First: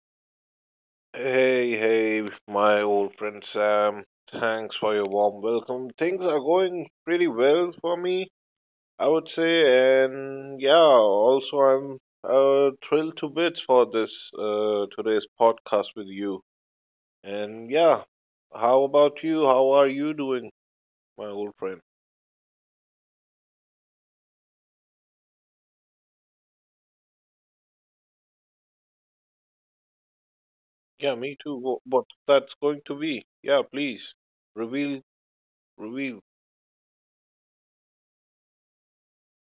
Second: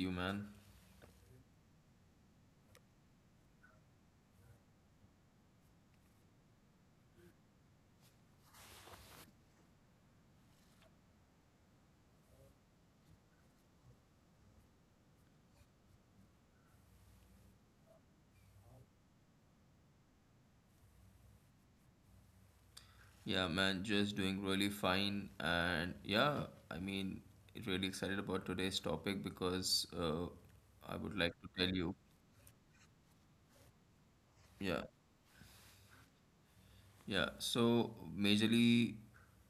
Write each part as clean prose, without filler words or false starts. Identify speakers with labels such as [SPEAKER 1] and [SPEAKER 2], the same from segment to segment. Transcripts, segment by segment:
[SPEAKER 1] you, man?
[SPEAKER 2] Hey, hey, my old friend Sam. Thanks for your warm welcome. Things are going pretty well for me, I would say, and yeah, also I'm thrilled to bits for this today's podcast with you. And yeah, how about you? How are you doing, my old friend?
[SPEAKER 1] Yeah, man, just doing really fine. And yeah, I mean, really excited about today's topic because I
[SPEAKER 2] Yeah,
[SPEAKER 1] would like
[SPEAKER 2] me
[SPEAKER 1] to
[SPEAKER 2] too.
[SPEAKER 1] tell you.
[SPEAKER 2] What that's going to be? Yeah, please
[SPEAKER 1] Yeah,
[SPEAKER 2] reveal, reveal.
[SPEAKER 1] yeah. So, majorly,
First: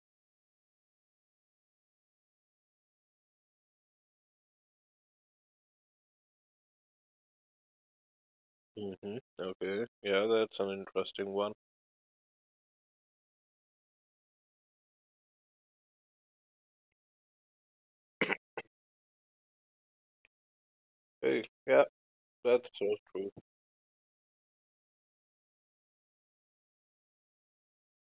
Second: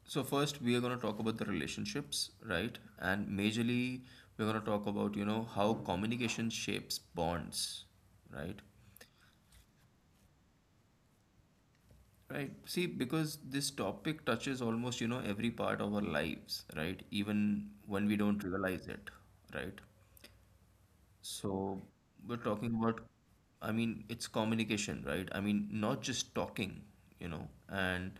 [SPEAKER 1] so first we are going to talk about the relationships, right? And majorly, we're going to talk about, you know, how communication shapes bonds, right?
[SPEAKER 2] Hmm. Okay, yeah, that's an interesting one.
[SPEAKER 1] Right. See, because this topic touches almost, you know, every part of our lives, right? Even when we don't realize it, right?
[SPEAKER 2] Hey, yeah,
[SPEAKER 1] So we're
[SPEAKER 2] that's
[SPEAKER 1] talking
[SPEAKER 2] so
[SPEAKER 1] about,
[SPEAKER 2] true.
[SPEAKER 1] I mean, it's communication, right? I mean, not just talking, you know, and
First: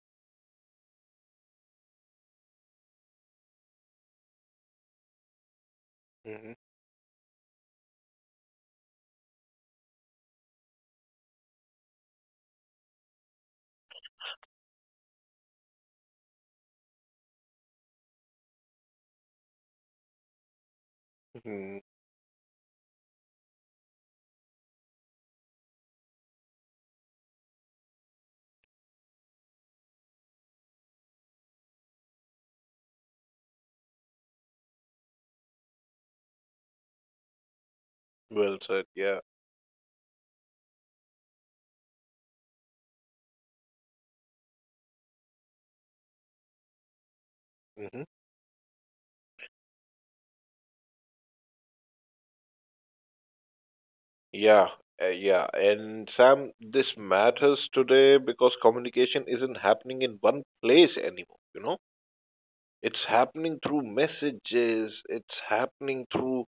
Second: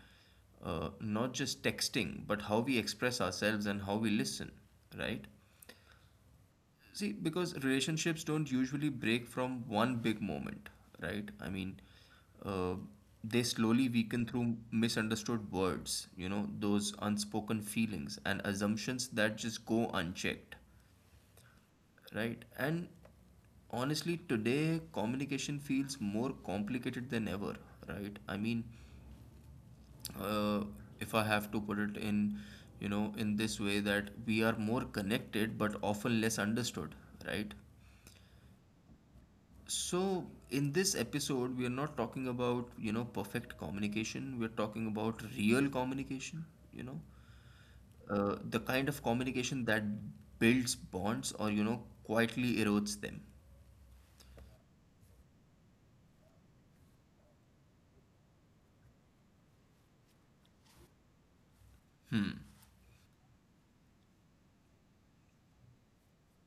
[SPEAKER 1] not just texting, but how we express ourselves and how we listen, right?
[SPEAKER 2] Mhm.
[SPEAKER 1] See, because relationships don't usually break from one big moment, right? I mean, uh, they slowly weaken through misunderstood words, you know, those unspoken feelings and assumptions that just go unchecked,
[SPEAKER 2] Mhm.
[SPEAKER 1] right? And honestly, today communication feels more complicated than ever, right? I mean, uh, if I have to put it in, you know, in this way that we are more connected but often less understood, right?
[SPEAKER 2] Well said. Yeah.
[SPEAKER 1] So, in this episode, we are not talking about, you know, perfect communication. We're talking about real communication, you know,
[SPEAKER 2] Hmm.
[SPEAKER 1] the kind of communication that builds bonds or, you know, quietly erodes them.
[SPEAKER 2] Yeah. Yeah. And Sam, this matters today because communication isn't happening in one place anymore. You know, it's happening through messages. It's happening through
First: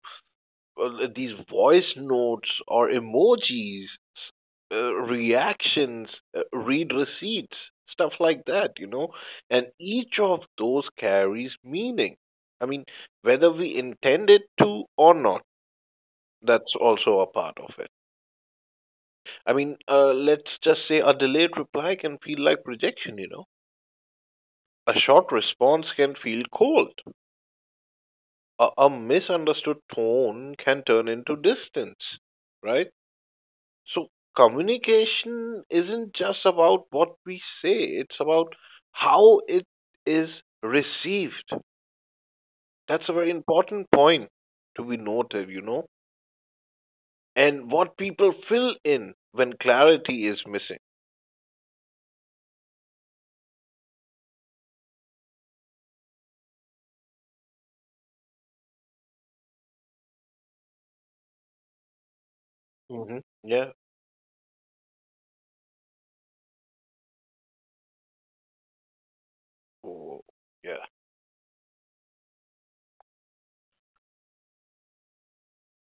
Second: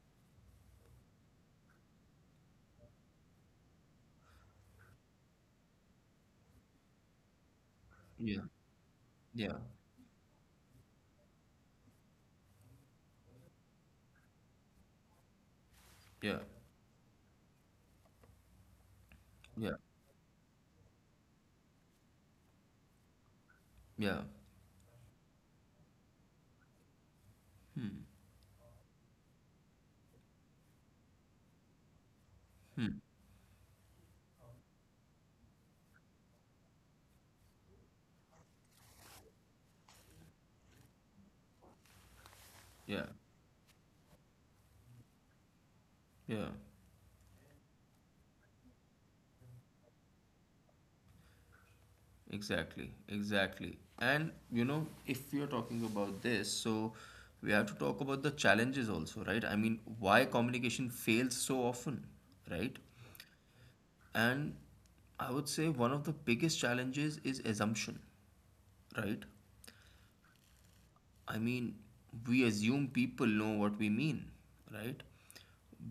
[SPEAKER 2] well, these voice notes or emojis, reactions, read receipts, stuff
[SPEAKER 1] Yeah,
[SPEAKER 2] like that. You know,
[SPEAKER 1] yeah,
[SPEAKER 2] and each of those carries meaning. I mean, whether we intend it to or not.
[SPEAKER 1] yeah,
[SPEAKER 2] That's also a part of it. I
[SPEAKER 1] yeah,
[SPEAKER 2] mean, let's just say a delayed reply can feel like rejection, you know.
[SPEAKER 1] yeah.
[SPEAKER 2] A short response can feel cold.
[SPEAKER 1] Hmm.
[SPEAKER 2] A misunderstood tone can turn into distance, right?
[SPEAKER 1] Hmm.
[SPEAKER 2] So, communication isn't just about what we say, it's about how it is received.
[SPEAKER 1] Yeah,
[SPEAKER 2] That's a very important point to be noted, you know,
[SPEAKER 1] yeah,
[SPEAKER 2] and what people fill in when clarity is missing.
[SPEAKER 1] exactly. And you know, if we are talking about this, so we have to talk about the challenges also, right? I mean, why communication fails so often, right?
[SPEAKER 2] Hmm. Yeah.
[SPEAKER 1] And I would say one of the biggest challenges is assumption, right?
[SPEAKER 2] Oh, yeah.
[SPEAKER 1] I mean, we assume people know what we mean, right?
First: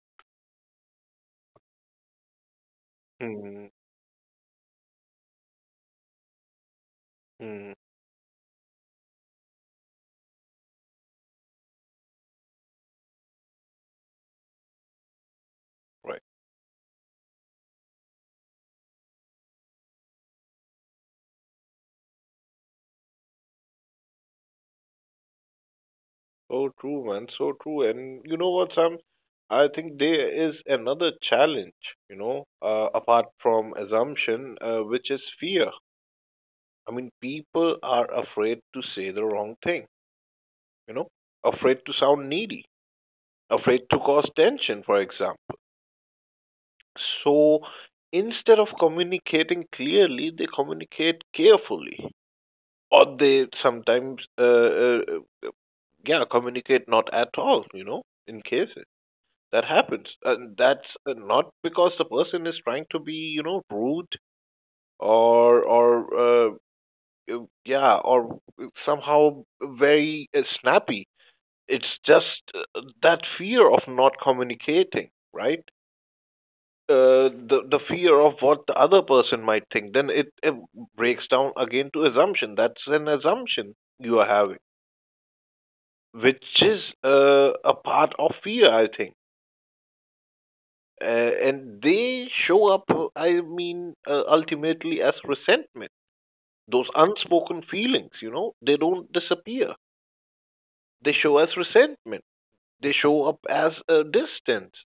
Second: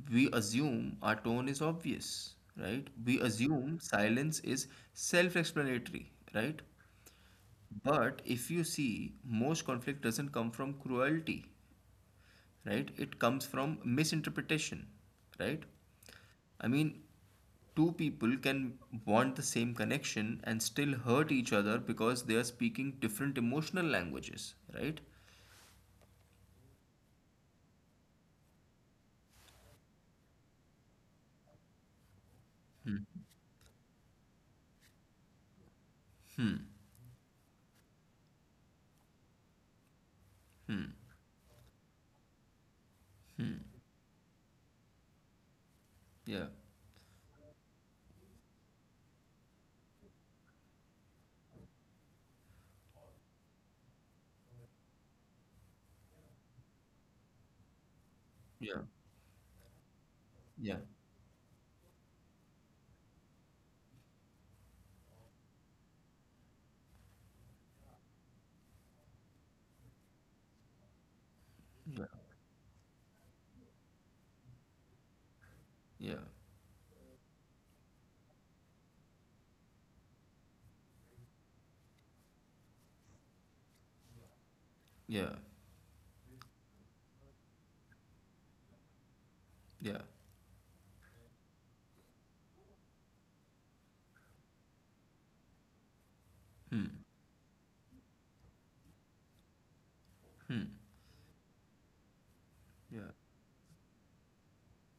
[SPEAKER 1] We assume our tone is obvious, right? We
[SPEAKER 2] Mm,
[SPEAKER 1] assume silence is self explanatory, right?
[SPEAKER 2] mm,
[SPEAKER 1] But if you see, most conflict doesn't come from cruelty, right? It comes from misinterpretation, right?
[SPEAKER 2] right.
[SPEAKER 1] I mean, two people can want the same connection and still hurt each other because they are speaking different emotional languages, right?
[SPEAKER 2] So true, man. So true. And you know what, Sam? I think there is another challenge, you know, apart from assumption, which is fear. I mean, people are afraid to say the wrong thing, you know, afraid to sound needy, afraid to cause tension, for example.
[SPEAKER 1] Yeah,
[SPEAKER 2] So instead of communicating clearly, they communicate carefully, or they sometimes, yeah, communicate not at all, you know, in
[SPEAKER 1] yeah,
[SPEAKER 2] cases. That happens, and
[SPEAKER 1] yeah,
[SPEAKER 2] that's not because the person is trying to be, you know, rude or or uh, yeah, or somehow very snappy. It's
[SPEAKER 1] yeah,
[SPEAKER 2] just that fear of not communicating, right?
[SPEAKER 1] yeah,
[SPEAKER 2] The fear of what the other person might think. Then it breaks down again to assumption. That's an assumption you are having,
[SPEAKER 1] yeah,
[SPEAKER 2] which is a part of fear, I think.
[SPEAKER 1] yeah,
[SPEAKER 2] And they show up, I mean, ultimately as resentment. Those unspoken feelings, you know, they don't disappear. They show as resentment. They
[SPEAKER 1] yeah,
[SPEAKER 2] show up as a distance,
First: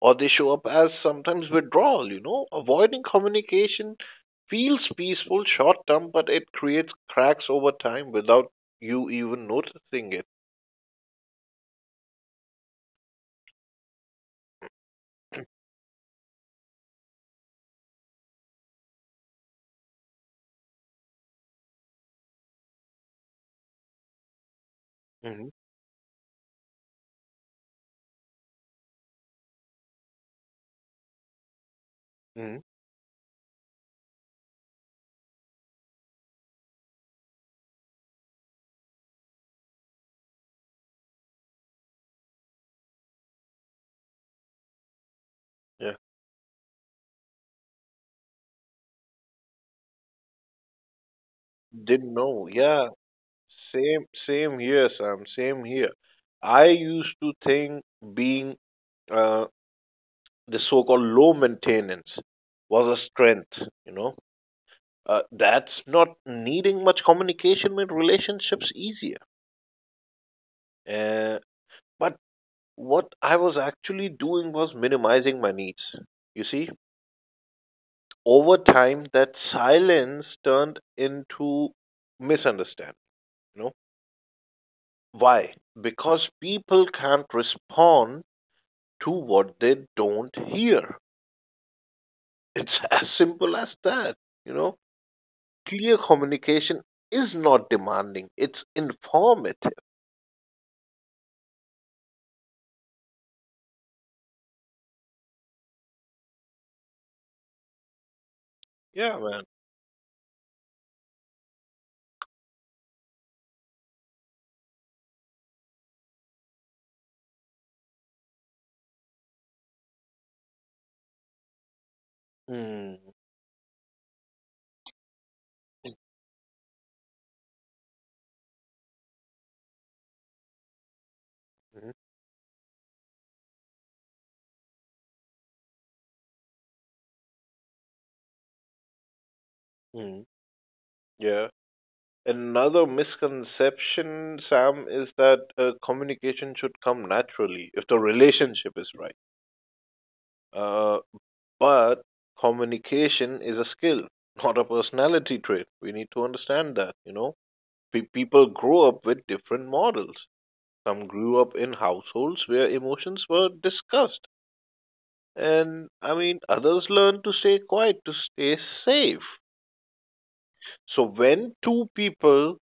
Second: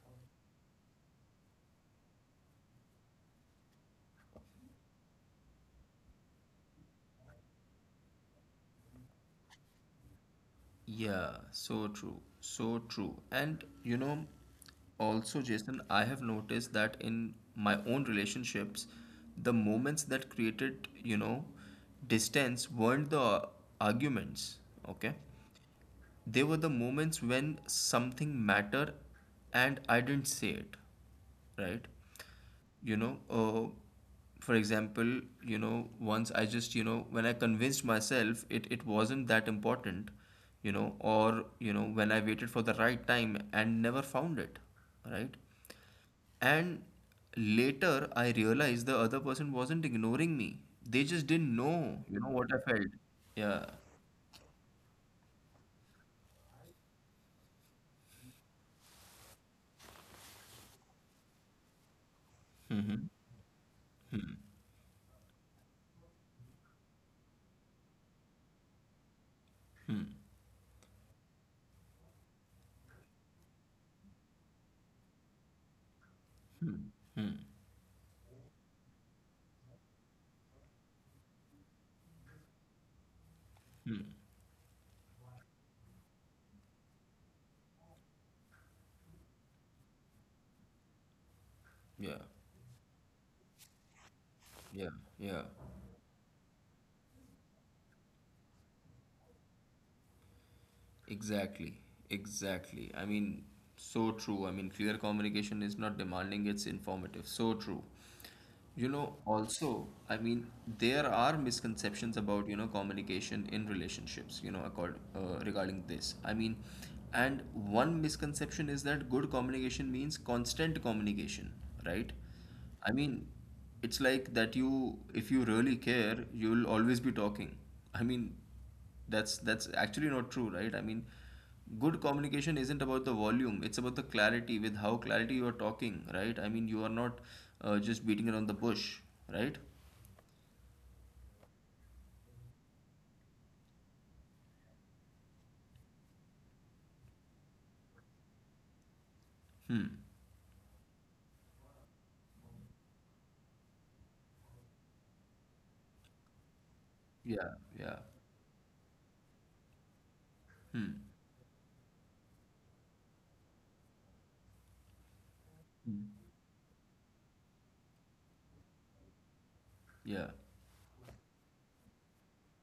[SPEAKER 2] or they show up as sometimes withdrawal. You know, avoiding communication feels peaceful short term, but it creates cracks over time without you even noticing it.
[SPEAKER 1] yeah. So true, so true. And you know, also, Jason, I have noticed that in my own relationships, the moments that created, you know, distance weren't the arguments, okay?
[SPEAKER 2] Hmm.
[SPEAKER 1] They were the moments when something mattered and I didn't say it, right?
[SPEAKER 2] Hmm.
[SPEAKER 1] You know, for example, you know, once I just, you know, when I convinced myself it wasn't that important, you know, or, you know, when I waited for the right time and never found it, right?
[SPEAKER 2] Yeah,
[SPEAKER 1] And later I realized the other person wasn't ignoring me. They just didn't know,
[SPEAKER 2] didn't
[SPEAKER 1] you know,
[SPEAKER 2] know,
[SPEAKER 1] what I
[SPEAKER 2] yeah.
[SPEAKER 1] felt. Yeah.
[SPEAKER 2] Same, same here, Sam. Same here. I used to think being uh, the so-called low maintenance was a
[SPEAKER 1] Mm-hmm.
[SPEAKER 2] strength. You know, that's not needing much communication made relationships easier. Uh, but what I was actually doing was minimizing my needs. You see,
[SPEAKER 1] Hmm. Hmm.
[SPEAKER 2] over time, that silence turned into misunderstanding. You know, why? Because people can't respond to what they don't hear.
[SPEAKER 1] Yeah.
[SPEAKER 2] It's as simple as that. You know,
[SPEAKER 1] Yeah, yeah,
[SPEAKER 2] clear communication is not demanding, it's informative.
[SPEAKER 1] exactly, exactly. I mean, so true. I mean, clear communication is not demanding, it's informative. So true. You know,
[SPEAKER 2] Yeah, man.
[SPEAKER 1] also, I mean, there are misconceptions about, you know, communication in relationships, you know, regarding this. I mean, and one misconception is that good communication means constant communication, right? I
[SPEAKER 2] Mm,
[SPEAKER 1] mean, it's like that you, if you really care, you'll always be talking. I mean, That's actually not true, right? I mean,
[SPEAKER 2] mm,
[SPEAKER 1] good communication isn't about the volume; it's about the clarity with how clarity you are talking, right? I mean, you are not just beating around the bush, right?
[SPEAKER 2] mm, yeah. Another misconception, Sam, is that communication should come naturally if the relationship is right.
[SPEAKER 1] Hmm.
[SPEAKER 2] Uh, but communication is a skill, not a personality trait. We need to understand that, you know.
[SPEAKER 1] Yeah. Yeah.
[SPEAKER 2] People grow up with different models.
[SPEAKER 1] Hmm.
[SPEAKER 2] Some grew up in households where emotions were discussed. And I mean, others learned to stay quiet to stay safe.
[SPEAKER 1] Yeah.
[SPEAKER 2] So when two people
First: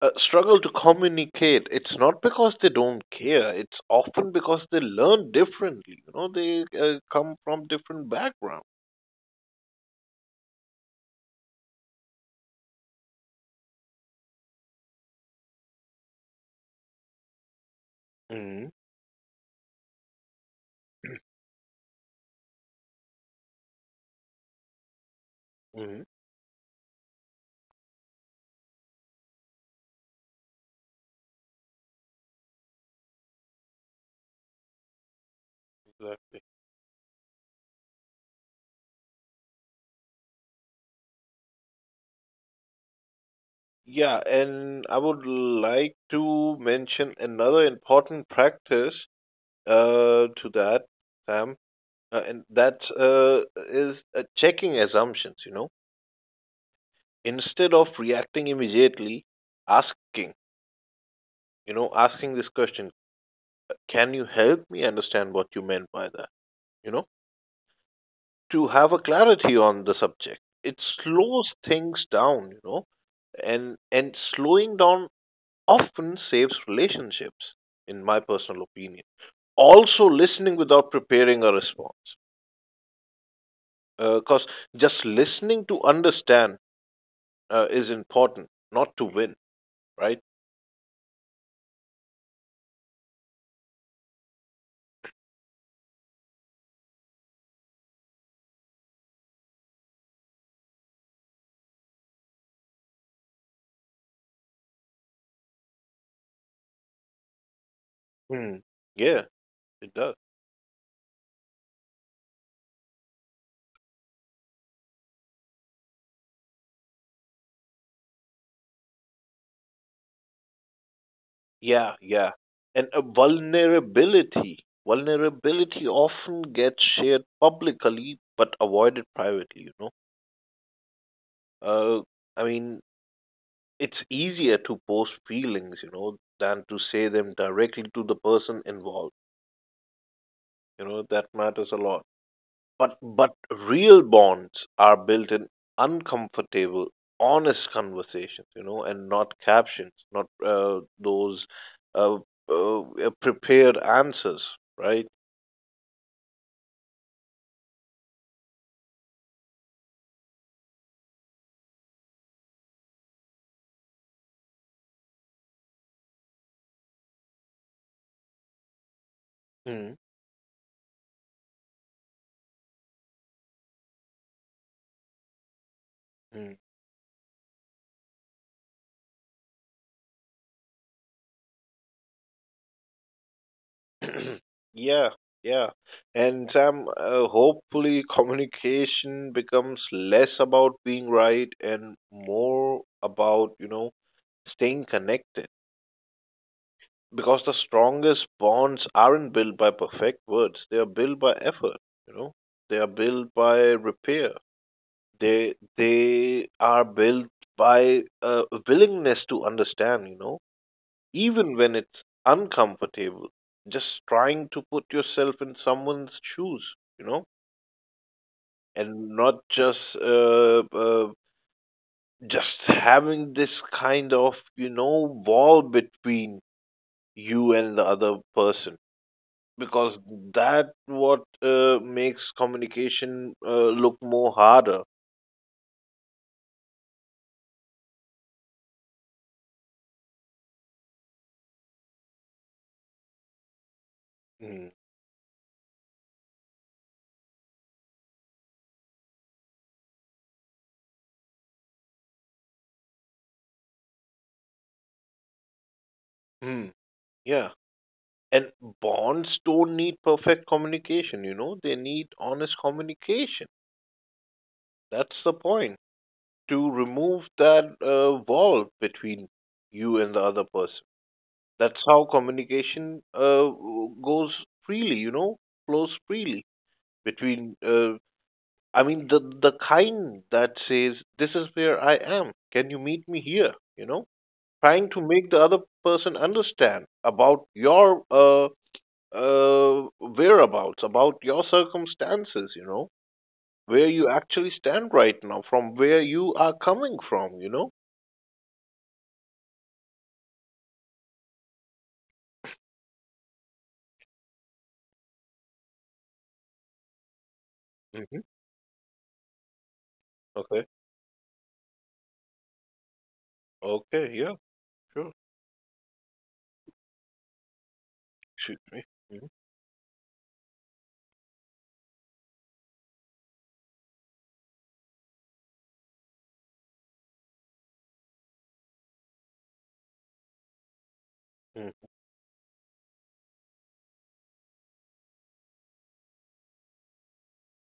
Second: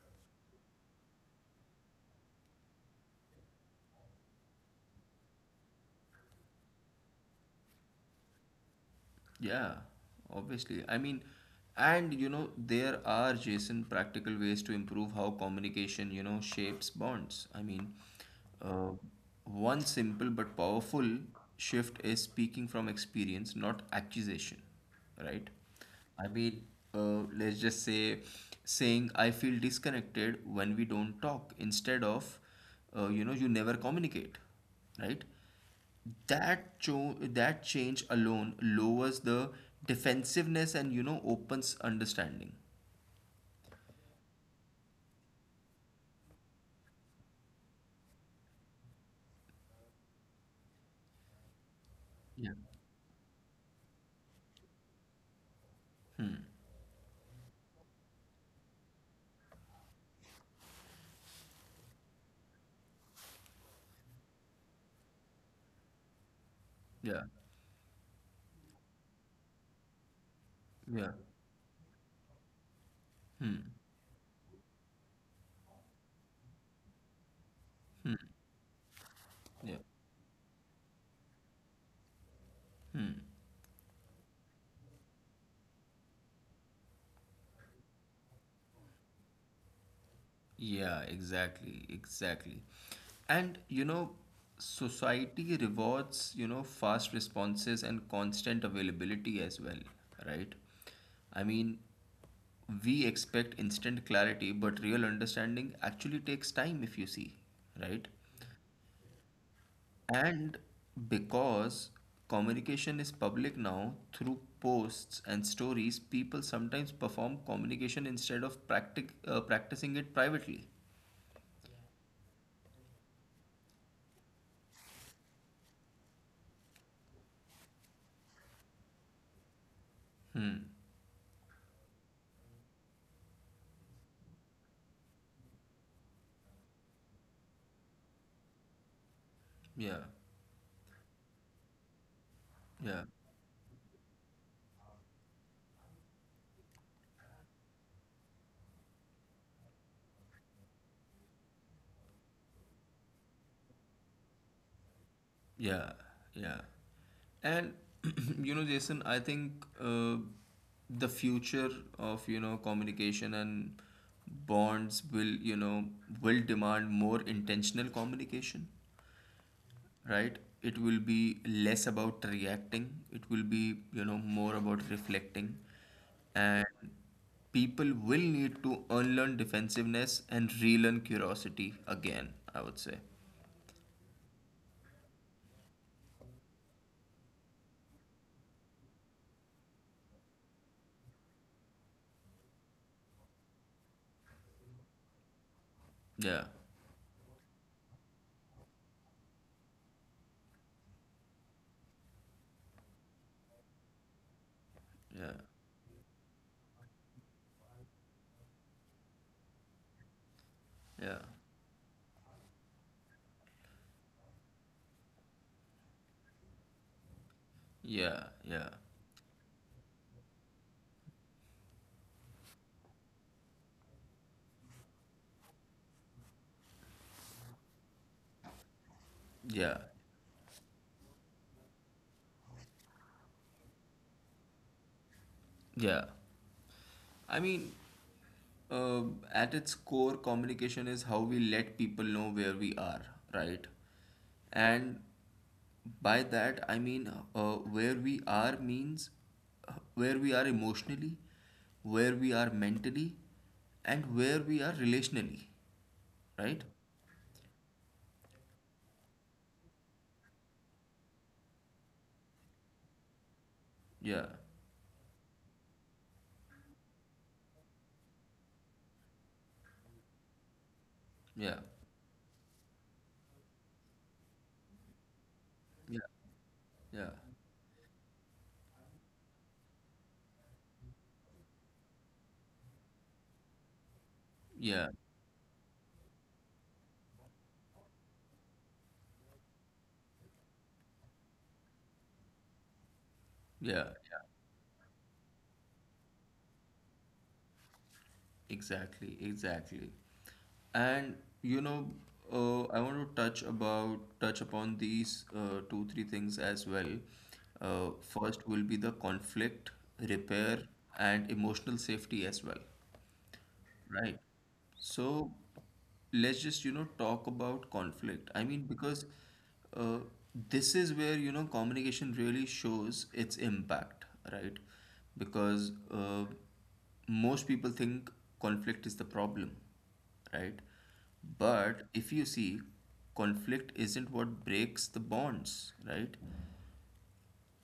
[SPEAKER 2] struggle to communicate, it's not because they don't care. It's often because they learn differently. You know, they come from different backgrounds.
[SPEAKER 1] Yeah, obviously. I mean, and you know, there are, Jason, practical ways to improve how communication, you know, shapes bonds. I mean,
[SPEAKER 2] Hmm.
[SPEAKER 1] uh, one simple but powerful shift is speaking from experience, not accusation, right?
[SPEAKER 2] Hmm.
[SPEAKER 1] I mean, let's just say saying, I feel disconnected when we don't talk, instead of, you know, you never communicate, right?
[SPEAKER 2] Exactly.
[SPEAKER 1] That change alone lowers the defensiveness and you know opens understanding.
[SPEAKER 2] Yeah, and I would like to mention another important practice to that, Sam. And
[SPEAKER 1] Yeah.
[SPEAKER 2] that is checking assumptions, you know, instead of reacting immediately, asking, you know, asking this question, can you help me understand what you meant by that? You know,
[SPEAKER 1] Yeah,
[SPEAKER 2] to have a clarity on the subject. It
[SPEAKER 1] yeah,
[SPEAKER 2] slows things down, you know, and slowing down often saves relationships, in my personal opinion.
[SPEAKER 1] yeah,
[SPEAKER 2] Also, listening without preparing a response, because just listening to understand is important, not to win, right.
[SPEAKER 1] yeah, exactly, exactly. And you know, society rewards, you know, fast responses and constant availability as well, right? I mean, we expect instant clarity, but real understanding actually takes time if you see, right?
[SPEAKER 2] Hmm. Yeah, it does.
[SPEAKER 1] And because communication is public now through posts and stories, people sometimes perform communication instead of practicing it privately.
[SPEAKER 2] Yeah, yeah. And a vulnerability. Vulnerability often gets shared publicly but avoided privately, you know. Uh, I mean, it's easier to post feelings, you know, than to say them directly to the person involved.
[SPEAKER 1] Yeah,
[SPEAKER 2] You know, that matters a lot. But
[SPEAKER 1] yeah,
[SPEAKER 2] but real bonds are built in uncomfortable, honest conversations, you know, and not captions, not those uh, uh, prepared answers, right?
[SPEAKER 1] yeah, yeah. And you know, Jason, I think the future of, you know, communication and bonds will, you know, will demand more intentional communication,
[SPEAKER 2] Mm-hmm.
[SPEAKER 1] right? It will be less about reacting, it will be, you know, more about reflecting, and people will need to unlearn defensiveness and relearn curiosity again, I would say.
[SPEAKER 2] Yeah, yeah. And Sam, hopefully communication becomes less about being right and more about, you know, staying connected.
[SPEAKER 1] Yeah,
[SPEAKER 2] Because the strongest bonds aren't built by perfect words. They are built by effort, you know. They are built by repair.
[SPEAKER 1] yeah,
[SPEAKER 2] They are built by a willingness to understand, you know,
[SPEAKER 1] yeah,
[SPEAKER 2] even when it's uncomfortable, just trying to put yourself in someone's shoes, you know,
[SPEAKER 1] yeah, yeah,
[SPEAKER 2] and not just having this kind of, you know, wall between you and the other person,
[SPEAKER 1] yeah,
[SPEAKER 2] because that what makes communication look more harder.
[SPEAKER 1] yeah. I mean, uh, at its core, communication is how we let people know where we are, right?
[SPEAKER 2] Mm.
[SPEAKER 1] And by that, I mean where we are means where we are emotionally, where we are mentally, and where we are relationally, right?
[SPEAKER 2] Mm. Yeah, and bonds don't need perfect communication, you know, they need honest communication.
[SPEAKER 1] Yeah,
[SPEAKER 2] That's the point, to remove that wall between you and the other person.
[SPEAKER 1] yeah,
[SPEAKER 2] That's how communication goes freely, you know,
[SPEAKER 1] yeah,
[SPEAKER 2] flows freely
[SPEAKER 1] yeah,
[SPEAKER 2] between. I mean, the kind that says, "This is where I am. Can you meet me here?" You know,
[SPEAKER 1] yeah,
[SPEAKER 2] trying to make the other person understand about your whereabouts, about your circumstances. You know, where
[SPEAKER 1] yeah,
[SPEAKER 2] you
[SPEAKER 1] yeah.
[SPEAKER 2] actually stand right now, from where you are coming from. You know.
[SPEAKER 1] Exactly, exactly. And you know, I want to touch upon these two three things as well.
[SPEAKER 2] Hmm.
[SPEAKER 1] First will be the conflict, repair,
[SPEAKER 2] Okay.
[SPEAKER 1] and emotional safety as well.
[SPEAKER 2] Okay,
[SPEAKER 1] Right.
[SPEAKER 2] yeah, sure.
[SPEAKER 1] So let's just, you know, talk about conflict. I
[SPEAKER 2] Shoot
[SPEAKER 1] mean,
[SPEAKER 2] me.
[SPEAKER 1] because
[SPEAKER 2] Mhm,
[SPEAKER 1] uh, this is where, you know, communication really shows its impact, right? Because most people think conflict is the problem, right?
[SPEAKER 2] mm,
[SPEAKER 1] But if you see, conflict isn't what breaks the bonds, right?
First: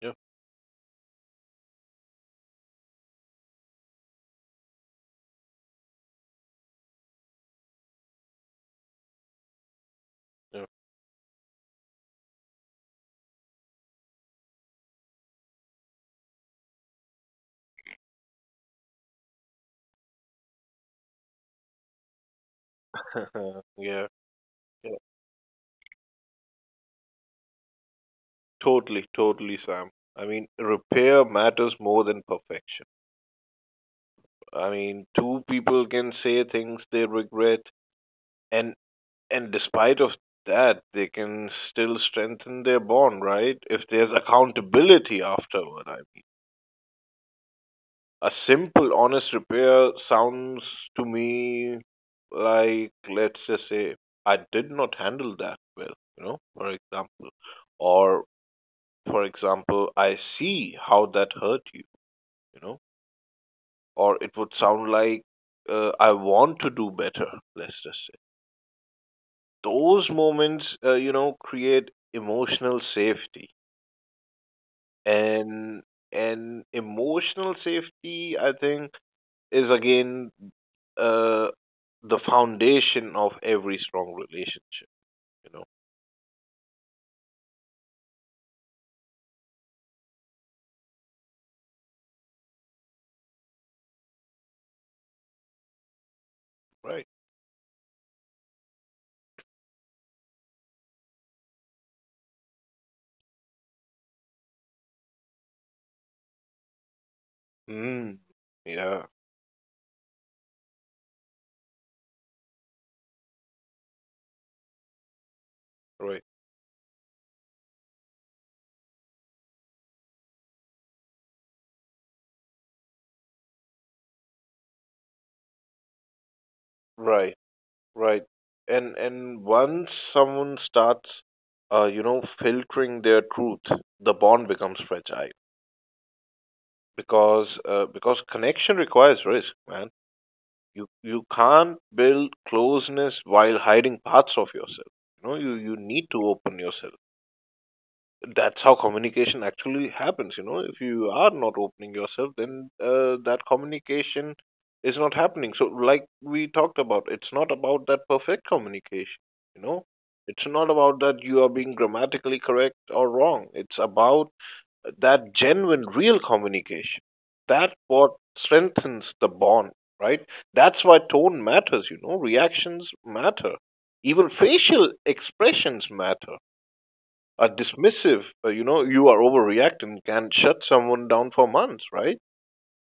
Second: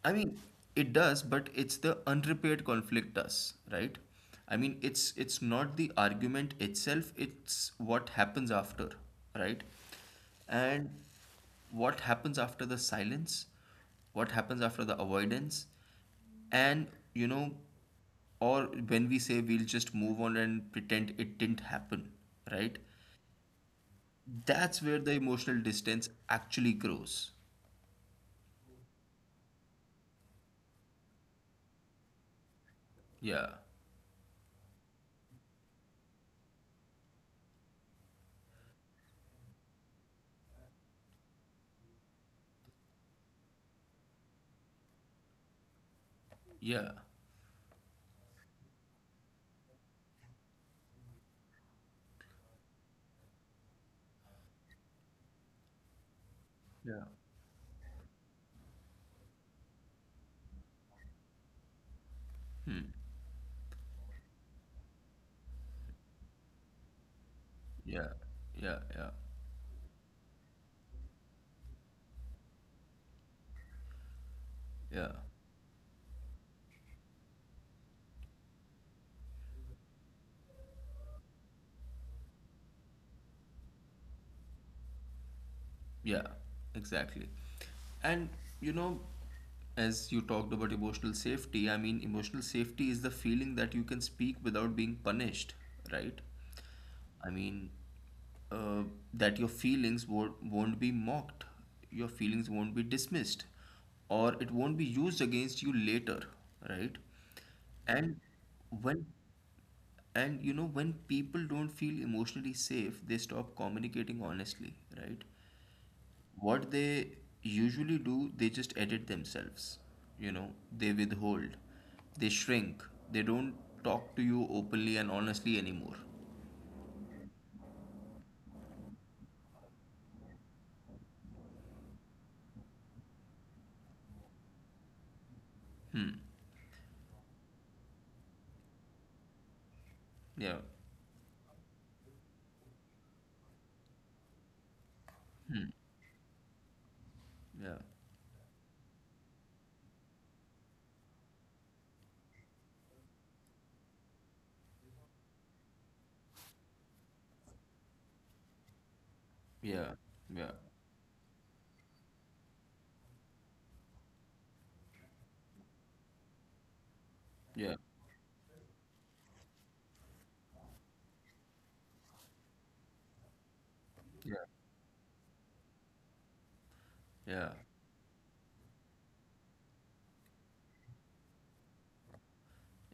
[SPEAKER 2] yeah,
[SPEAKER 1] I mean, it does, but it's the unrepaired conflict does, right? I mean, it's not the argument itself, it's what happens after, right?
[SPEAKER 2] yeah,
[SPEAKER 1] And what happens after the silence, what happens after the avoidance, and you know, or when we say we'll just move on and pretend it didn't happen, right?
[SPEAKER 2] yeah,
[SPEAKER 1] That's
[SPEAKER 2] yeah.
[SPEAKER 1] where the emotional distance actually grows.
[SPEAKER 2] Totally, totally, Sam. I mean, repair matters more than perfection.
[SPEAKER 1] Yeah,
[SPEAKER 2] I mean, two people can say things they regret, and and despite of that, they can still strengthen their bond, right? If there's accountability afterward, I mean.
[SPEAKER 1] yeah.
[SPEAKER 2] A simple, honest repair sounds to me like, let's just say, I did not handle that well, you know, for
[SPEAKER 1] Yeah.
[SPEAKER 2] example. Or, for example, I see how that hurt you, you know. Or it would sound like, I want to do better, let's just say.
[SPEAKER 1] Yeah, yeah, yeah,
[SPEAKER 2] Those moments, you know, create emotional safety.
[SPEAKER 1] yeah,
[SPEAKER 2] And and emotional safety, I think, is again uh, the foundation of every strong relationship, you know,
[SPEAKER 1] yeah, exactly. And you know, as you talked about emotional safety, I mean, emotional safety is the feeling that you can speak without being punished, right?
[SPEAKER 2] right?
[SPEAKER 1] I mean, uh, that your feelings won't be mocked, your feelings won't be dismissed, or it won't be used against you later, right?
[SPEAKER 2] Mm.
[SPEAKER 1] And when,
[SPEAKER 2] Yeah,
[SPEAKER 1] and you know, when people don't feel emotionally safe, they stop communicating honestly, right?
[SPEAKER 2] right,
[SPEAKER 1] What they usually do, they just edit themselves, you know, they withhold, they shrink, they don't talk to you openly and honestly anymore.
[SPEAKER 2] right, right. And once someone starts, you know, filtering their truth, the bond becomes fragile because connection requires risk, man.
[SPEAKER 1] Yeah,
[SPEAKER 2] You can't build closeness while hiding parts of yourself. You know, you need to open yourself.
[SPEAKER 1] yeah,
[SPEAKER 2] That's how communication actually happens, you know. If you are not opening yourself, then that communication is not happening. So like we talked about, it's not about that perfect communication, you know,
[SPEAKER 1] yeah,
[SPEAKER 2] it's
[SPEAKER 1] yeah,
[SPEAKER 2] not about that you are being grammatically correct or wrong, it's about that genuine real communication, that
[SPEAKER 1] yeah,
[SPEAKER 2] what strengthens the bond, right? That's why tone matters, you know, reactions matter, even
[SPEAKER 1] yeah,
[SPEAKER 2] facial expressions matter.
[SPEAKER 1] yeah.
[SPEAKER 2] Dismissive, you know, "you are overreacting" can shut someone down for months, right?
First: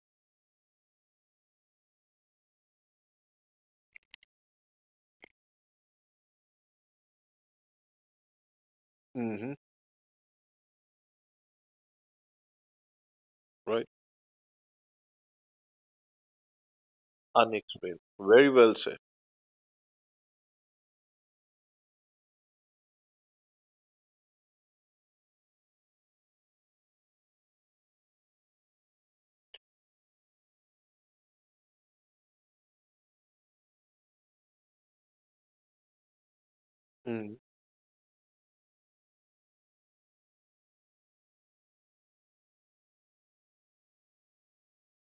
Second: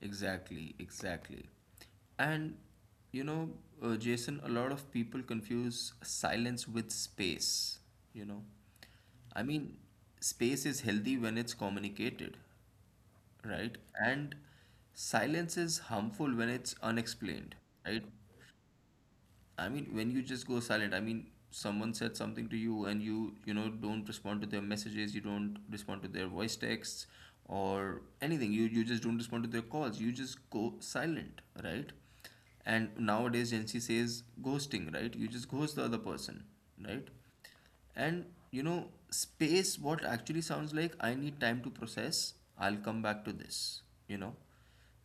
[SPEAKER 1] Exactly, exactly. And you know, Jason, a lot of people confuse silence with space, you know. I
[SPEAKER 2] Hmm.
[SPEAKER 1] mean, space is healthy when it's communicated, right?
[SPEAKER 2] Right.
[SPEAKER 1] And silence is harmful when it's unexplained,
[SPEAKER 2] Unexplained.
[SPEAKER 1] right?
[SPEAKER 2] Very well said.
[SPEAKER 1] I mean, when you just go silent, I mean, someone said something to you and you, you know, don't respond to their messages, you don't respond to their voice texts or anything. You just don't respond to their calls. You just go silent, right? And nowadays, Gen Z says ghosting, right? You just ghost the other person, right?
[SPEAKER 2] Hmm.
[SPEAKER 1] And you know, space, what actually sounds like I need time to process, I'll come back to this. You know,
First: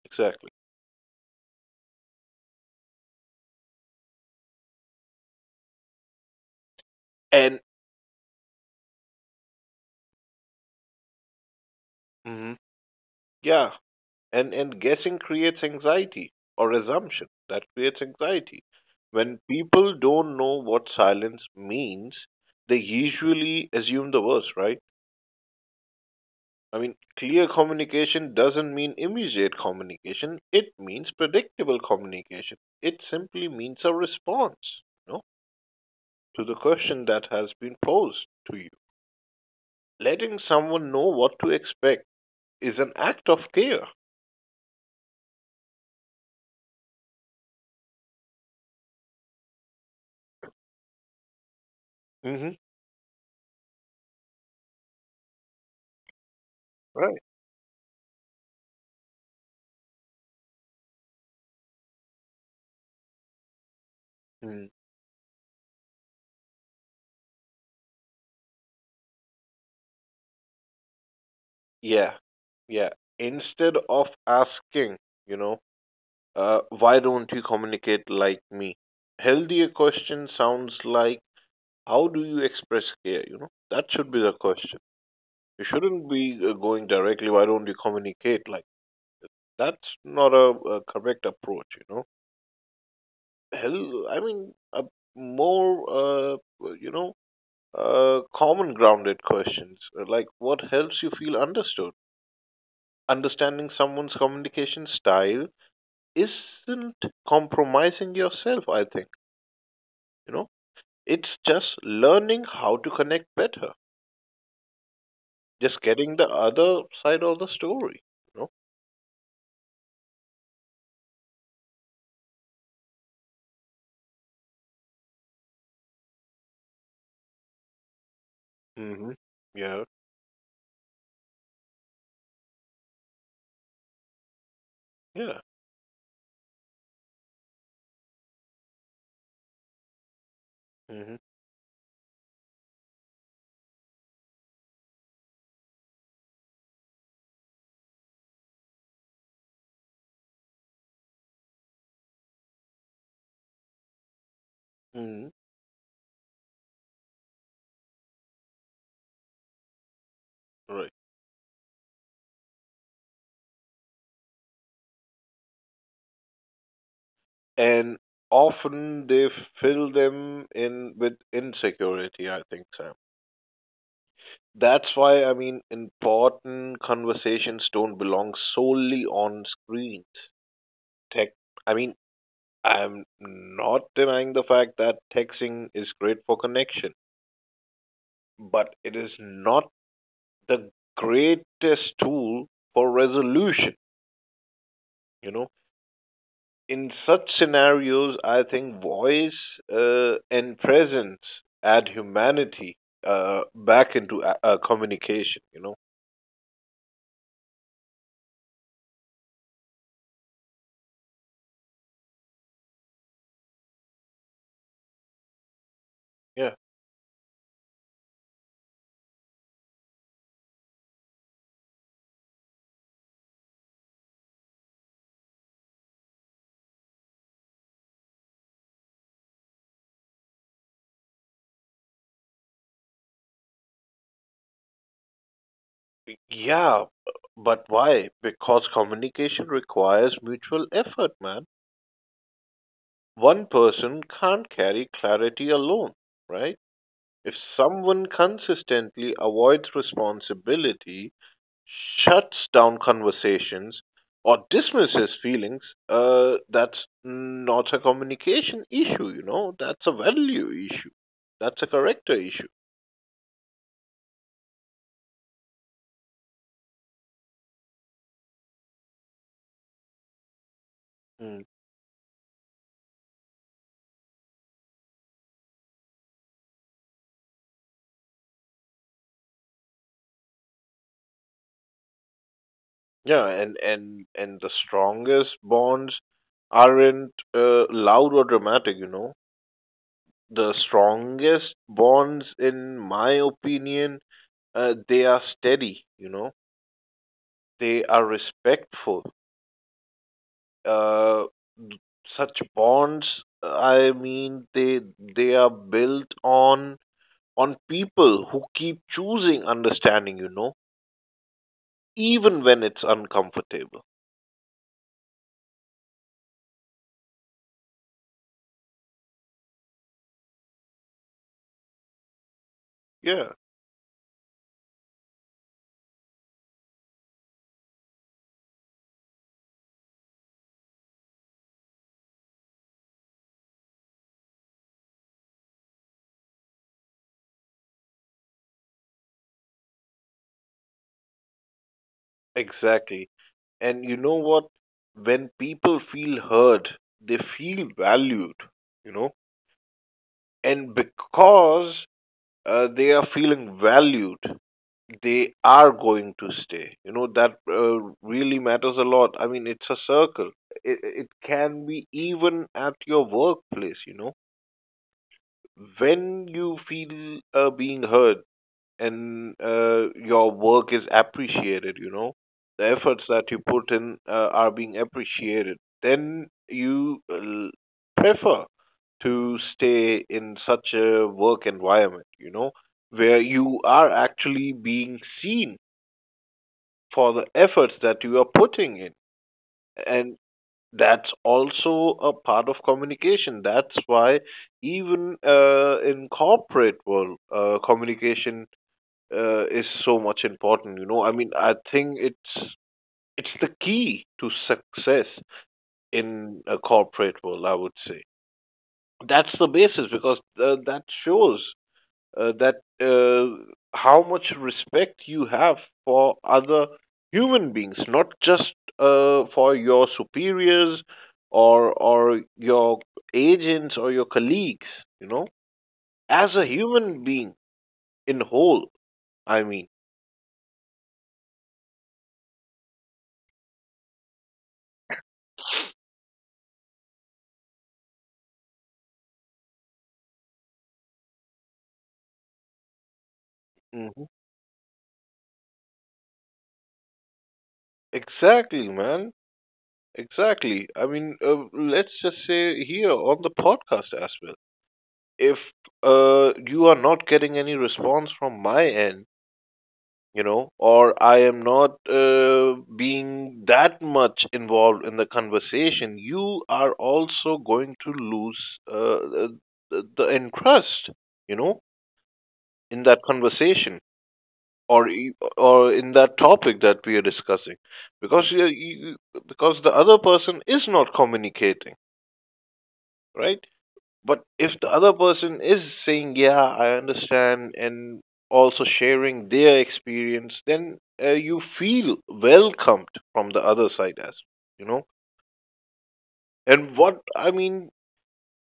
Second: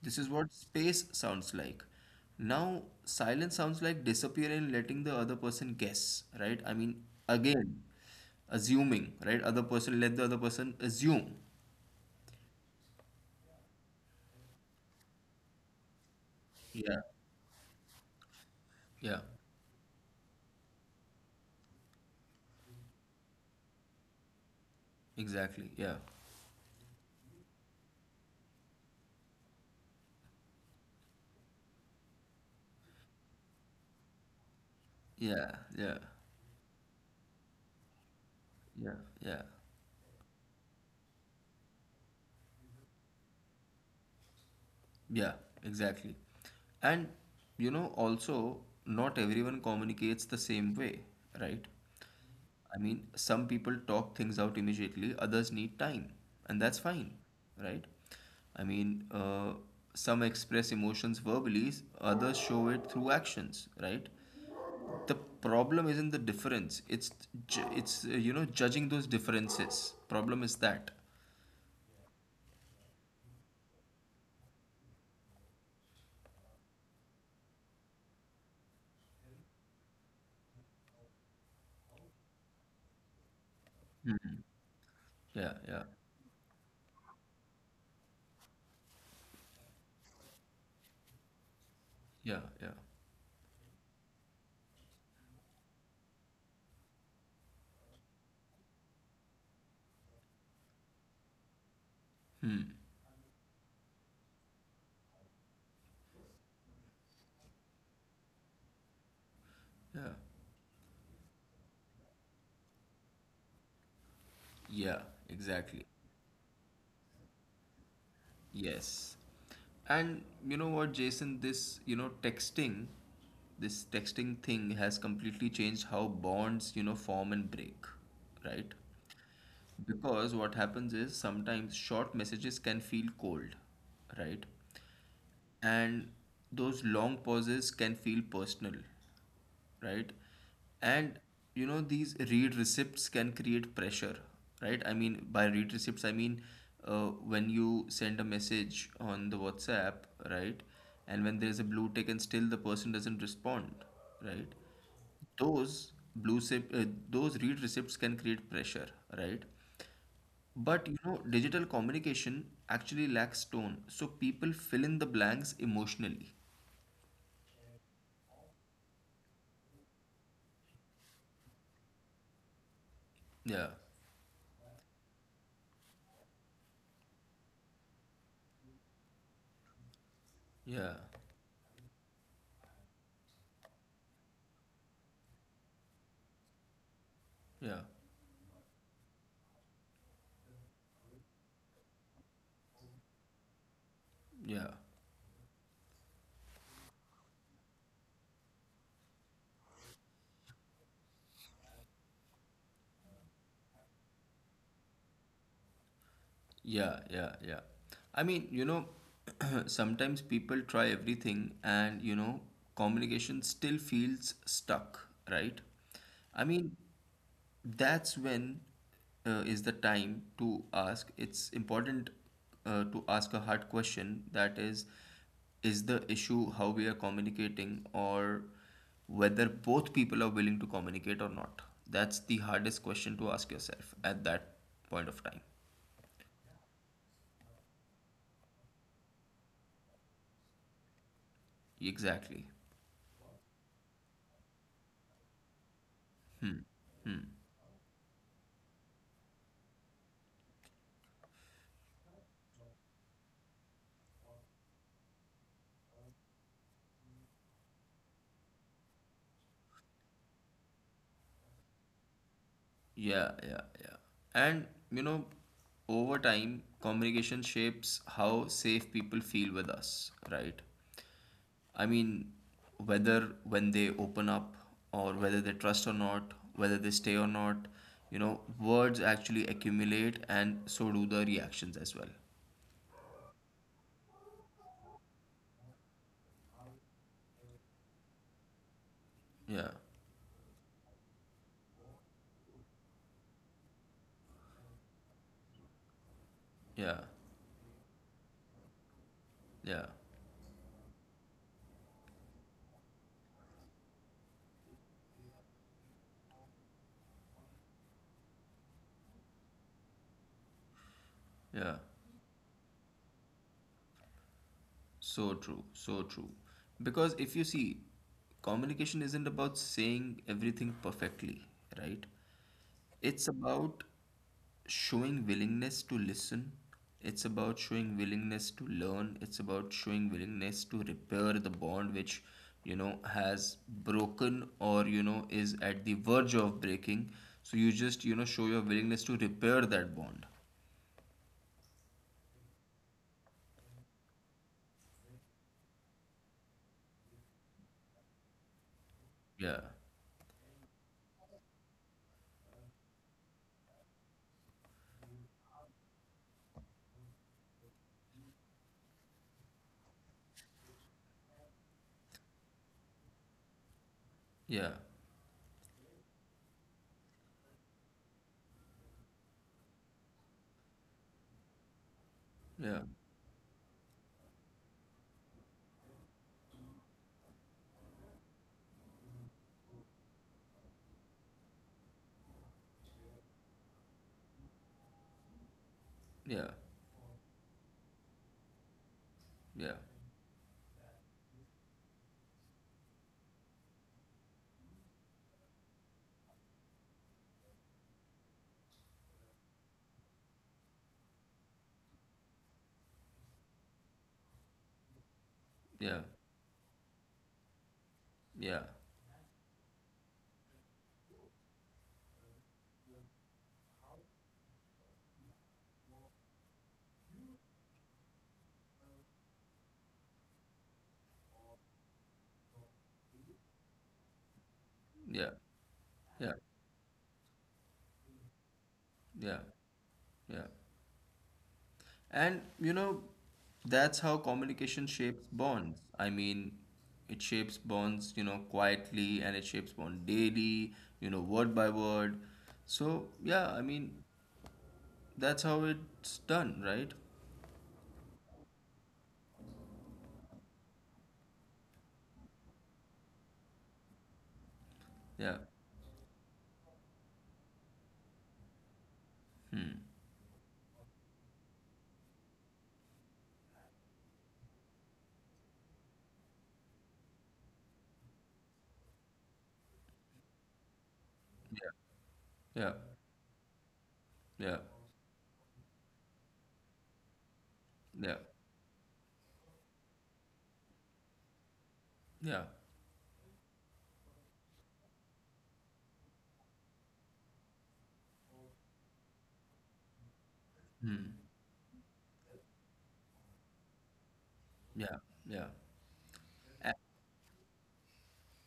[SPEAKER 1] this is
[SPEAKER 2] Exactly.
[SPEAKER 1] what space sounds like. Now, silence sounds like disappearing, and letting the other person guess, right? I mean,
[SPEAKER 2] And,
[SPEAKER 1] again, assuming, right? Other person, let the other person assume.
[SPEAKER 2] mhm, yeah, and guessing creates anxiety, or
[SPEAKER 1] Yeah,
[SPEAKER 2] assumption that creates anxiety.
[SPEAKER 1] yeah,
[SPEAKER 2] When people don't know what silence means, they usually assume the worst, right?
[SPEAKER 1] exactly. Yeah,
[SPEAKER 2] I mean, clear communication doesn't mean immediate communication. It means predictable communication. It simply means a response, you know,
[SPEAKER 1] yeah, yeah,
[SPEAKER 2] to the question that has been posed to you.
[SPEAKER 1] yeah, yeah.
[SPEAKER 2] Letting someone know what to expect is an act of care.
[SPEAKER 1] Yeah, exactly. And you know, also, not everyone communicates the same way, right?
[SPEAKER 2] Hmm.
[SPEAKER 1] I mean, some people talk things out immediately, others need time, and that's fine,
[SPEAKER 2] Right.
[SPEAKER 1] right? I mean, some express emotions verbally, others show it through actions, right?
[SPEAKER 2] Mm,
[SPEAKER 1] The problem isn't the difference, it's you know, judging those differences. Problem is that.
[SPEAKER 2] yeah. Yeah. Instead of asking, you know, why don't you communicate like me? Healthier question sounds like, how do you express care? You know, that should be the question.
[SPEAKER 1] Yeah,
[SPEAKER 2] You
[SPEAKER 1] yeah,
[SPEAKER 2] shouldn't be going directly. Why don't you communicate? Like, that's not a correct approach. You know,
[SPEAKER 1] yeah, yeah,
[SPEAKER 2] hell, I mean, a more uh, you know, common grounded questions like what helps you feel understood. Understanding someone's communication style isn't compromising yourself. I think,
[SPEAKER 1] yeah.
[SPEAKER 2] you know, it's just learning how to connect better.
[SPEAKER 1] Yeah,
[SPEAKER 2] Just
[SPEAKER 1] exactly.
[SPEAKER 2] getting the other side of the story. You
[SPEAKER 1] Yes. And you know what, Jason, this, you know, texting, this texting thing has completely changed how bonds, you know, form and break, right?
[SPEAKER 2] know. Hmm. Yeah.
[SPEAKER 1] Because what happens is sometimes short messages can feel cold, right?
[SPEAKER 2] Yeah.
[SPEAKER 1] And those long pauses can feel personal, right?
[SPEAKER 2] Hmm.
[SPEAKER 1] And you know, these read receipts can create pressure, right? I mean, by read receipts, I mean when you send a message on the WhatsApp, right? And when there's a blue tick and still the person doesn't respond, right? Those those read receipts can create pressure, right? But
[SPEAKER 2] Right.
[SPEAKER 1] you know, digital communication actually lacks tone, so people fill in the blanks emotionally.
[SPEAKER 2] And often they fill them in with insecurity, I think, Sam.
[SPEAKER 1] Yeah,
[SPEAKER 2] That's why, I mean, important conversations don't belong solely on screens.
[SPEAKER 1] yeah,
[SPEAKER 2] Tech I mean, I'm not denying the fact that texting is great for connection,
[SPEAKER 1] yeah,
[SPEAKER 2] but it is not the greatest tool for resolution,
[SPEAKER 1] yeah,
[SPEAKER 2] you know. In such scenarios, I think voice and presence add humanity back into communication. You know,
[SPEAKER 1] yeah, yeah, yeah. I mean, you know, sometimes people try everything and, you know, communication still feels stuck, right? I
[SPEAKER 2] yeah,
[SPEAKER 1] mean, that's when is the time to ask, it's important to ask a hard question, that is the issue how we are communicating or whether both people are willing to communicate or not? That's the hardest question to ask yourself at that point of time.
[SPEAKER 2] yeah, but why? Because communication requires mutual effort, man.
[SPEAKER 1] Exactly.
[SPEAKER 2] One person can't carry clarity alone, right? If someone consistently avoids responsibility, shuts down conversations or dismisses feelings, that's not a communication issue, you know, that's a value issue. That's a character issue.
[SPEAKER 1] Yeah, yeah, yeah. And you know, over time communication shapes how safe people feel with us, right?
[SPEAKER 2] Mm.
[SPEAKER 1] I mean, whether when they open up or whether they trust or not, whether they stay or not, you know, words actually accumulate and so do the reactions as well.
[SPEAKER 2] Yeah, and the strongest bonds aren't loud or dramatic, you know.
[SPEAKER 1] Yeah,
[SPEAKER 2] The strongest bonds, in my opinion, they are steady, you know,
[SPEAKER 1] yeah,
[SPEAKER 2] they are respectful.
[SPEAKER 1] yeah,
[SPEAKER 2] Uh, Such bonds, I mean they are built on people who keep choosing understanding, you know,
[SPEAKER 1] yeah.
[SPEAKER 2] even when it's uncomfortable.
[SPEAKER 1] So true, so true. Because if you see, communication isn't about saying everything perfectly, right? It's
[SPEAKER 2] Yeah
[SPEAKER 1] about showing willingness to listen. It's about showing willingness to learn. It's about showing willingness to repair the bond which, you know, has broken or, you know, is at the verge of breaking. So you just, you know, show your willingness to repair that bond.
[SPEAKER 2] exactly. And you know what, when people feel heard, they feel valued, you know.
[SPEAKER 1] Yeah.
[SPEAKER 2] And because they are feeling valued, they are going to stay. You know, that really matters a lot. I mean, it's a circle. It can be even at your workplace, you know.
[SPEAKER 1] Yeah.
[SPEAKER 2] When you feel being heard and your work is appreciated, you know, the
[SPEAKER 1] Yeah.
[SPEAKER 2] efforts that you put in are being appreciated, then you prefer to stay in such a work environment, you know, where you are actually being seen
[SPEAKER 1] Yeah.
[SPEAKER 2] for the efforts that you are putting in.
[SPEAKER 1] Yeah.
[SPEAKER 2] And that's also a part of communication. That's why even in corporate world, communication is so much important. You know, I mean, I think it's the key to success
[SPEAKER 1] Yeah.
[SPEAKER 2] in a corporate world. I would say
[SPEAKER 1] Yeah.
[SPEAKER 2] that's the basis, because that shows that how much respect you have for other human beings, not just for your superiors or your agents or your colleagues. You know,
[SPEAKER 1] Yeah. Yeah.
[SPEAKER 2] as a human being in whole.
[SPEAKER 1] Yeah.
[SPEAKER 2] I mean,
[SPEAKER 1] Yeah. And you know, that's how communication shapes bonds. I mean, it shapes bonds, you know, quietly and it shapes bond daily, you know, word by word. So, yeah, I mean,
[SPEAKER 2] mhm.
[SPEAKER 1] that's how it's done, right?
[SPEAKER 2] Exactly, man. Exactly. I mean, let's just say here on the podcast as well.
[SPEAKER 1] Yeah.
[SPEAKER 2] If you are not getting any response from my end, you know, or I am not being that much involved in the conversation, you are also going to lose the interest, you know,
[SPEAKER 1] Yeah. Yeah.
[SPEAKER 2] in that conversation
[SPEAKER 1] Yeah.
[SPEAKER 2] or or in that topic that we are discussing,
[SPEAKER 1] Yeah.
[SPEAKER 2] because you because the other person is not communicating,
[SPEAKER 1] Yeah.
[SPEAKER 2] right? But if the other person is saying, yeah, I understand, and also sharing their experience, then
[SPEAKER 1] Hmm.
[SPEAKER 2] you feel welcomed from the other side as you know.
[SPEAKER 1] Yeah. Yeah.
[SPEAKER 2] And what I mean,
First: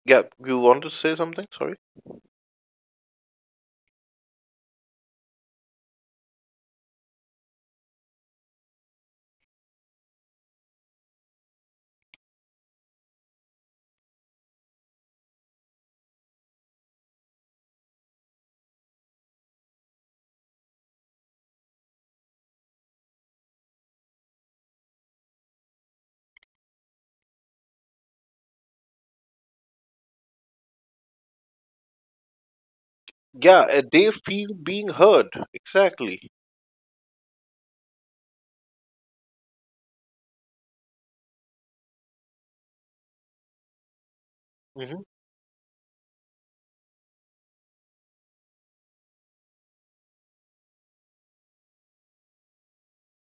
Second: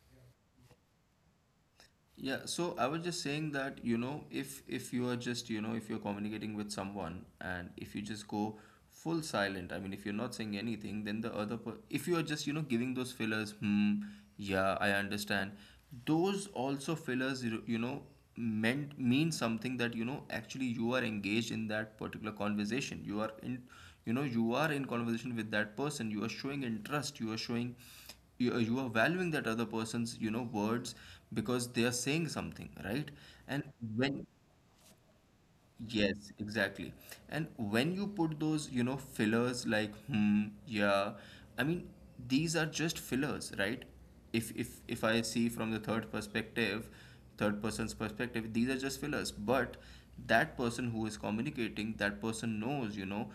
[SPEAKER 2] yeah, you want to say something? Sorry.
[SPEAKER 1] Yeah, so I was just saying that, you know, if you are just, you know, if you're communicating with someone and if you just go full silent. I mean, if you're not saying anything, then the other per if you are just, you know, giving those fillers, hmm, yeah, I understand. Those also fillers, you know, mean something that, you know, actually you are engaged in that particular conversation. You are in, you know, you are in conversation with that person. You are showing interest. You are showing you are valuing that other person's, you know, words because they are saying something, right? And
[SPEAKER 2] Yeah, they
[SPEAKER 1] when
[SPEAKER 2] feel being heard. Exactly.
[SPEAKER 1] yes, exactly. And when you put those, you know, fillers like hmm, yeah, I mean, these are just fillers, right? if if
[SPEAKER 2] Hmm.
[SPEAKER 1] if I see from the third perspective, third person's perspective, these are just fillers. But that person who is communicating, that person knows, you know,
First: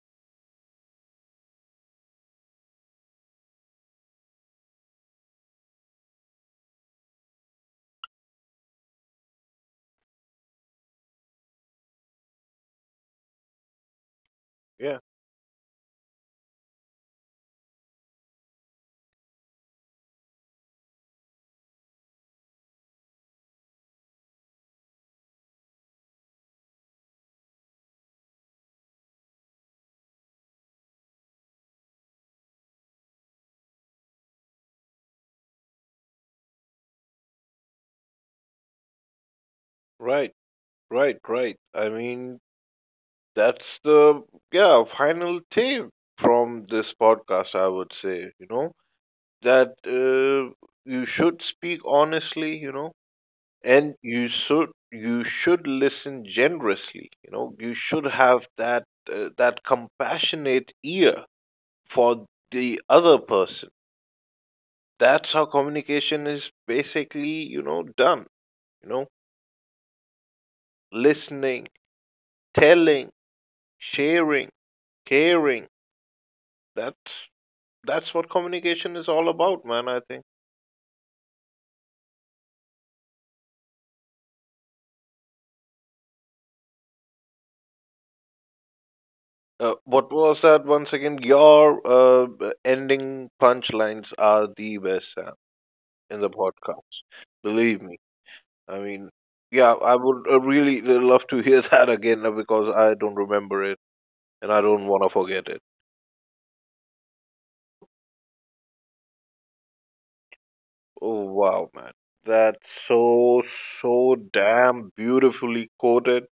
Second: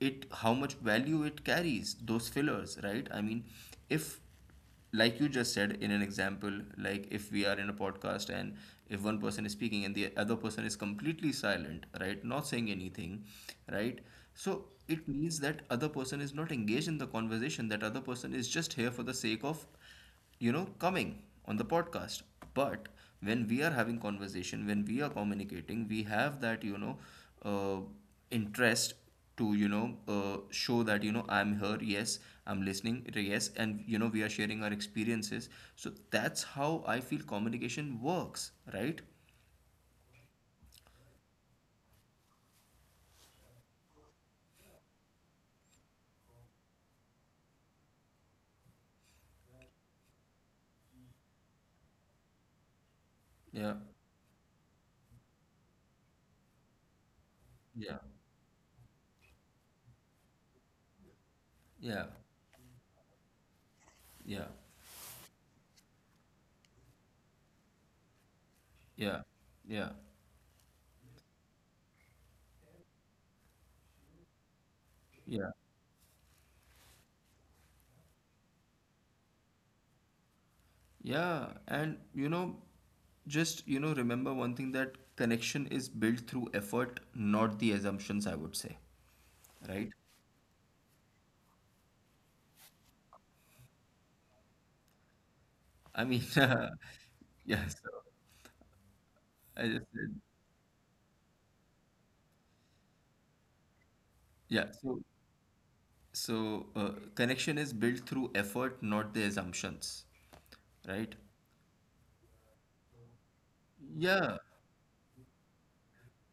[SPEAKER 1] it how much value it carries, those fillers, right? I mean, if, like you just said in an example, like if we are in a podcast and if one person is speaking and the other person is completely silent, right, not saying anything, right? So
[SPEAKER 2] Yeah.
[SPEAKER 1] it means that other person is not engaged in the conversation. That other person is just here for the sake of, you know, coming on the podcast. But when we are having conversation, when we are communicating, we have that, you know, uh, interest to, you know, show that, you know, I'm here, yes, I'm listening, yes, and, you know, we are sharing our experiences. So that's how I feel communication works, right?
[SPEAKER 2] Right. Right. I mean, that's the, yeah, final thing from this podcast. I would say, you know, that you should speak honestly, you know,
[SPEAKER 1] Yeah,
[SPEAKER 2] and you should listen generously, you know. You
[SPEAKER 1] yeah,
[SPEAKER 2] should have that that compassionate ear
[SPEAKER 1] yeah,
[SPEAKER 2] for the other person.
[SPEAKER 1] yeah,
[SPEAKER 2] That's how communication is basically, you know, done. You know,
[SPEAKER 1] yeah, yeah,
[SPEAKER 2] listening, telling, sharing,
[SPEAKER 1] yeah.
[SPEAKER 2] caring. That's that's what communication is all about, man, I think.
[SPEAKER 1] Yeah, and you know, just you know, remember one thing that connection is built through effort, not the assumptions, I would say, right?
[SPEAKER 2] What was that once again? Your ending punchlines are the best, Sam,
[SPEAKER 1] I
[SPEAKER 2] in
[SPEAKER 1] mean,
[SPEAKER 2] the podcast.
[SPEAKER 1] yeah,
[SPEAKER 2] Believe
[SPEAKER 1] so
[SPEAKER 2] me. I mean,
[SPEAKER 1] I
[SPEAKER 2] yeah,
[SPEAKER 1] just
[SPEAKER 2] I
[SPEAKER 1] said,
[SPEAKER 2] would really love to hear that again because I don't remember it and I
[SPEAKER 1] yeah,
[SPEAKER 2] don't
[SPEAKER 1] so
[SPEAKER 2] want to forget it.
[SPEAKER 1] connection is built through effort, not the assumptions, right?
[SPEAKER 2] Oh wow, man. That's so, so
[SPEAKER 1] Yeah,
[SPEAKER 2] damn beautifully quoted.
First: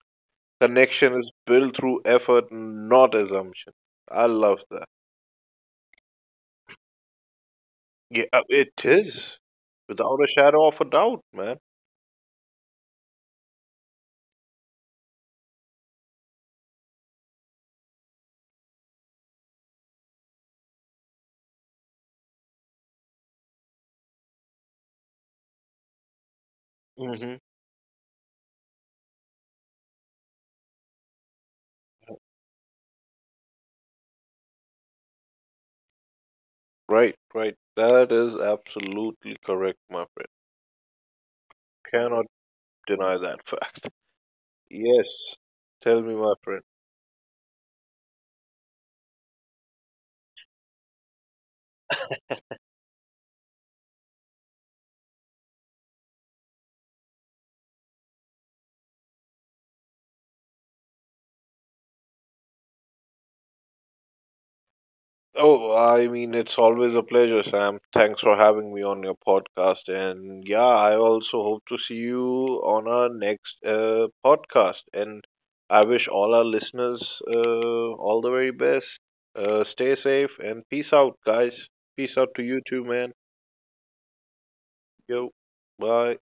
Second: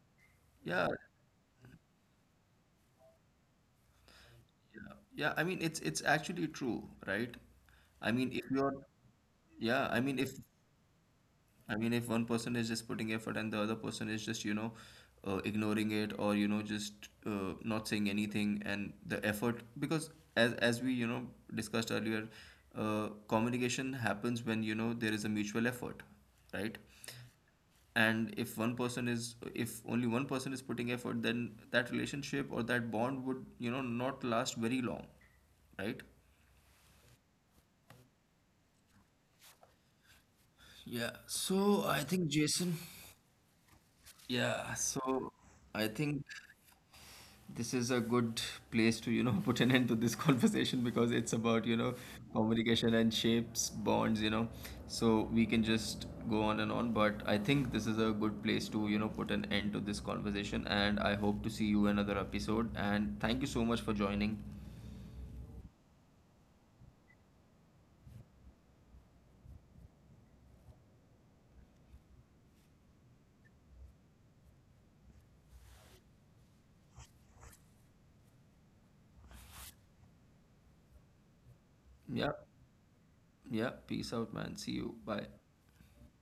[SPEAKER 1] yeah,
[SPEAKER 2] Connection is built through effort, not assumption. I love that.
[SPEAKER 1] yeah, yeah. I mean, it's actually true, right? I
[SPEAKER 2] Yeah,
[SPEAKER 1] mean, if
[SPEAKER 2] it
[SPEAKER 1] you're,
[SPEAKER 2] is.
[SPEAKER 1] yeah, I
[SPEAKER 2] Without
[SPEAKER 1] mean,
[SPEAKER 2] a
[SPEAKER 1] if,
[SPEAKER 2] shadow of a doubt, man.
[SPEAKER 1] I mean, if one person is just putting effort and the other person is just, you know, ignoring it or, you know, just not saying anything and the effort, because as we, you know, discussed earlier, communication happens when, you know, there is a mutual effort, right?
[SPEAKER 2] Hmm.
[SPEAKER 1] And if one person is, if only one person is putting effort, then that relationship or that bond would, you know, not last very long, right?
[SPEAKER 2] Right, right. That is absolutely correct, my friend.
[SPEAKER 1] Yeah, so I
[SPEAKER 2] Cannot
[SPEAKER 1] think Jason,
[SPEAKER 2] deny that fact.
[SPEAKER 1] yeah,
[SPEAKER 2] Yes.
[SPEAKER 1] so I
[SPEAKER 2] Tell me,
[SPEAKER 1] think
[SPEAKER 2] my friend.
[SPEAKER 1] this is a good place to, you know, put an end to this conversation because it's about, you know, communication and shapes bonds, you know. So we can just go on and on, but I think this is a good place to, you know, put an end to this conversation, and I hope to see you another episode, and thank you so much for joining.
[SPEAKER 2] Oh, I mean, it's always a pleasure, Sam. Thanks for having me on your podcast. And yeah, I also hope to see you on our next podcast. And I wish all our listeners all the very best. Stay safe and peace out, guys. Peace
[SPEAKER 1] Yeah,
[SPEAKER 2] out to you too, man.
[SPEAKER 1] yeah, peace out, man. See you, bye.
[SPEAKER 2] Yo, bye.